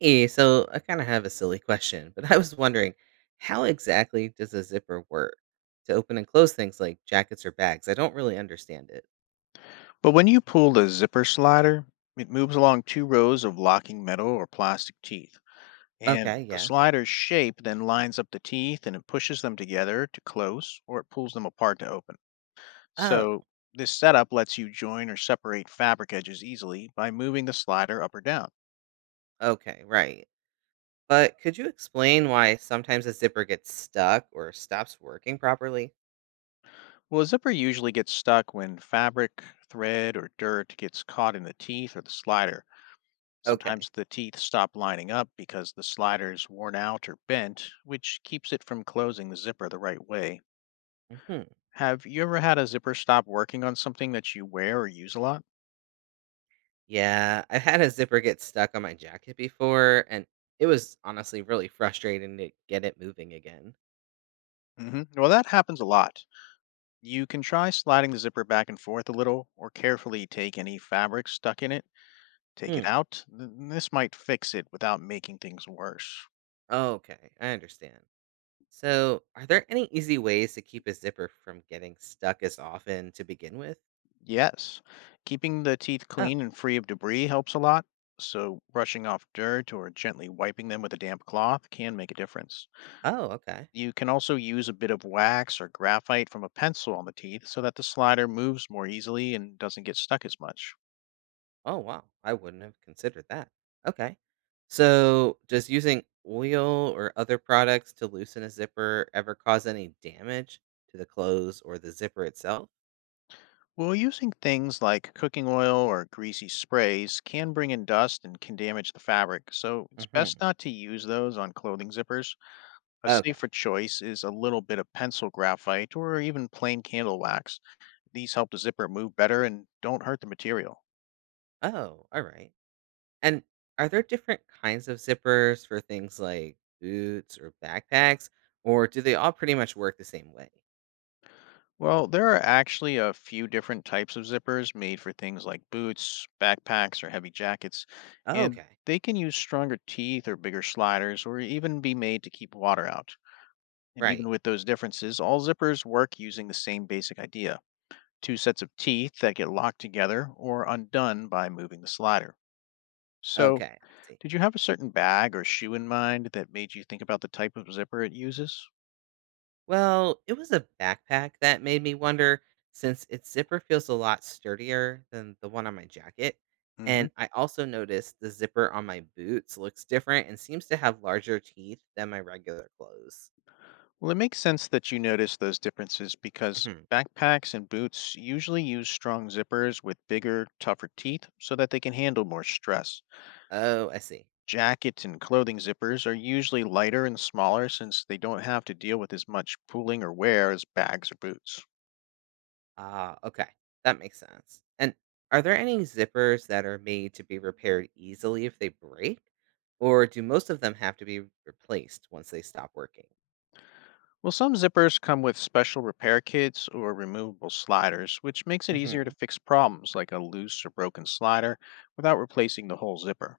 Hey, so I kind of have a silly question, but I was wondering, how exactly does a zipper work to open and close things like jackets or bags? I don't really understand it. But when you pull the zipper slider, it moves along two rows of locking metal or plastic teeth. And Okay, the yeah. slider's shape then lines up the teeth and it pushes them together to close or it pulls them apart to open. Oh, So this setup lets you join or separate fabric edges easily by moving the slider up or down. okay, right. But could you explain why sometimes a zipper gets stuck or stops working properly? Well, a zipper usually gets stuck when fabric, thread, or dirt gets caught in the teeth or the slider. Okay. Sometimes the teeth stop lining up because the slider's worn out or bent, which keeps it from closing the zipper the right way. Hmm. Have you ever had a zipper stop working on something that you wear or use a lot? Yeah, I've had a zipper get stuck on my jacket before, and it was honestly really frustrating to get it moving again. Well, that happens a lot. You can try sliding the zipper back and forth a little, or carefully take any fabric stuck in it, take it Hmm. out. This might fix it without making things worse. Okay, I understand. So, are there any easy ways to keep a zipper from getting stuck as often to begin with? Yes, keeping the teeth Oh, clean and free of debris helps a lot, so brushing off dirt or gently wiping them with a damp cloth can make a difference. oh, okay. You can also use a bit of wax or graphite from a pencil on the teeth so that the slider moves more easily and doesn't get stuck as much. Oh, wow. I wouldn't have considered that. Okay. So, does using oil or other products to loosen a zipper ever cause any damage to the clothes or the zipper itself? Well, using things like cooking oil or greasy sprays can bring in dust and can damage the fabric, so it's best Hmm. not to use those on clothing zippers. A Okay. safer choice is a little bit of pencil graphite or even plain candle wax. These help the zipper move better and don't hurt the material. Oh, all right. And are there different kinds of zippers for things like boots or backpacks, or do they all pretty much work the same way? Well, there are actually a few different types of zippers made for things like boots, backpacks, or heavy jackets, and Okay. they can use stronger teeth or bigger sliders or even be made to keep water out. And even Right. with those differences, all zippers work using the same basic idea: two sets of teeth that get locked together or undone by moving the slider. Okay, So, I see. Did you have a certain bag or shoe in mind that made you think about the type of zipper it uses? Well, it was a backpack that made me wonder since its zipper feels a lot sturdier than the one on my jacket. hmm And I also noticed the zipper on my boots looks different and seems to have larger teeth than my regular clothes. Well, it makes sense that you notice those differences, because Mhm. backpacks and boots usually use strong zippers with bigger, tougher teeth so that they can handle more stress. Oh, I see. Jackets and clothing zippers are usually lighter and smaller, since they don't have to deal with as much pulling or wear as bags or boots. Ah, okay. That makes sense. And are there any zippers that are made to be repaired easily if they break? Or do most of them have to be replaced once they stop working? Well, some zippers come with special repair kits or removable sliders, which makes it easier to Hmm. fix problems like a loose or broken slider without replacing the whole zipper.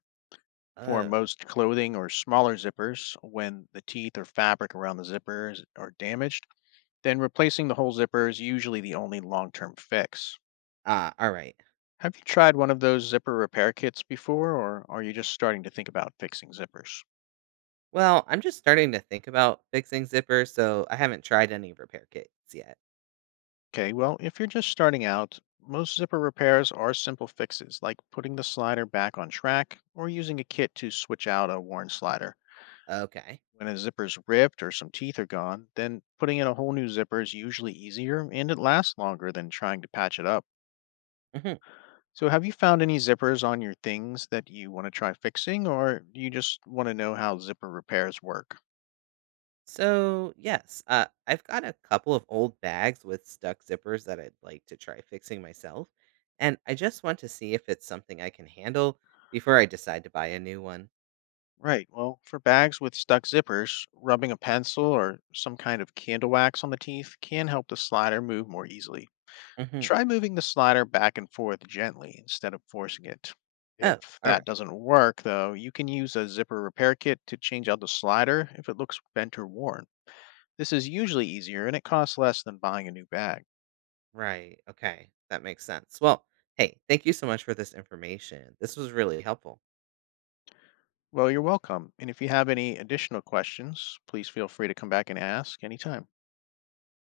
For Oh. most clothing or smaller zippers, when the teeth or fabric around the zippers are damaged, then replacing the whole zipper is usually the only long term fix. Ah, all right. Have you tried one of those zipper repair kits before, or are you just starting to think about fixing zippers? Well, I'm just starting to think about fixing zippers, so I haven't tried any repair kits yet. Okay, well, if you're just starting out, most zipper repairs are simple fixes like putting the slider back on track or using a kit to switch out a worn slider. Okay. When a zipper's ripped or some teeth are gone, then putting in a whole new zipper is usually easier and it lasts longer than trying to patch it up. Hmm. So, have you found any zippers on your things that you want to try fixing, or do you just want to know how zipper repairs work? So, yes, I've got a couple of old bags with stuck zippers that I'd like to try fixing myself, and I just want to see if it's something I can handle before I decide to buy a new one. Right. Well, for bags with stuck zippers, rubbing a pencil or some kind of candle wax on the teeth can help the slider move more easily. Hmm. Try moving the slider back and forth gently instead of forcing it. If Oh, all that right. doesn't work, though, you can use a zipper repair kit to change out the slider if it looks bent or worn. This is usually easier and it costs less than buying a new bag. Right. Okay. That makes sense. Well, hey, thank you so much for this information. This was really helpful. Well, you're welcome. And if you have any additional questions, please feel free to come back and ask anytime.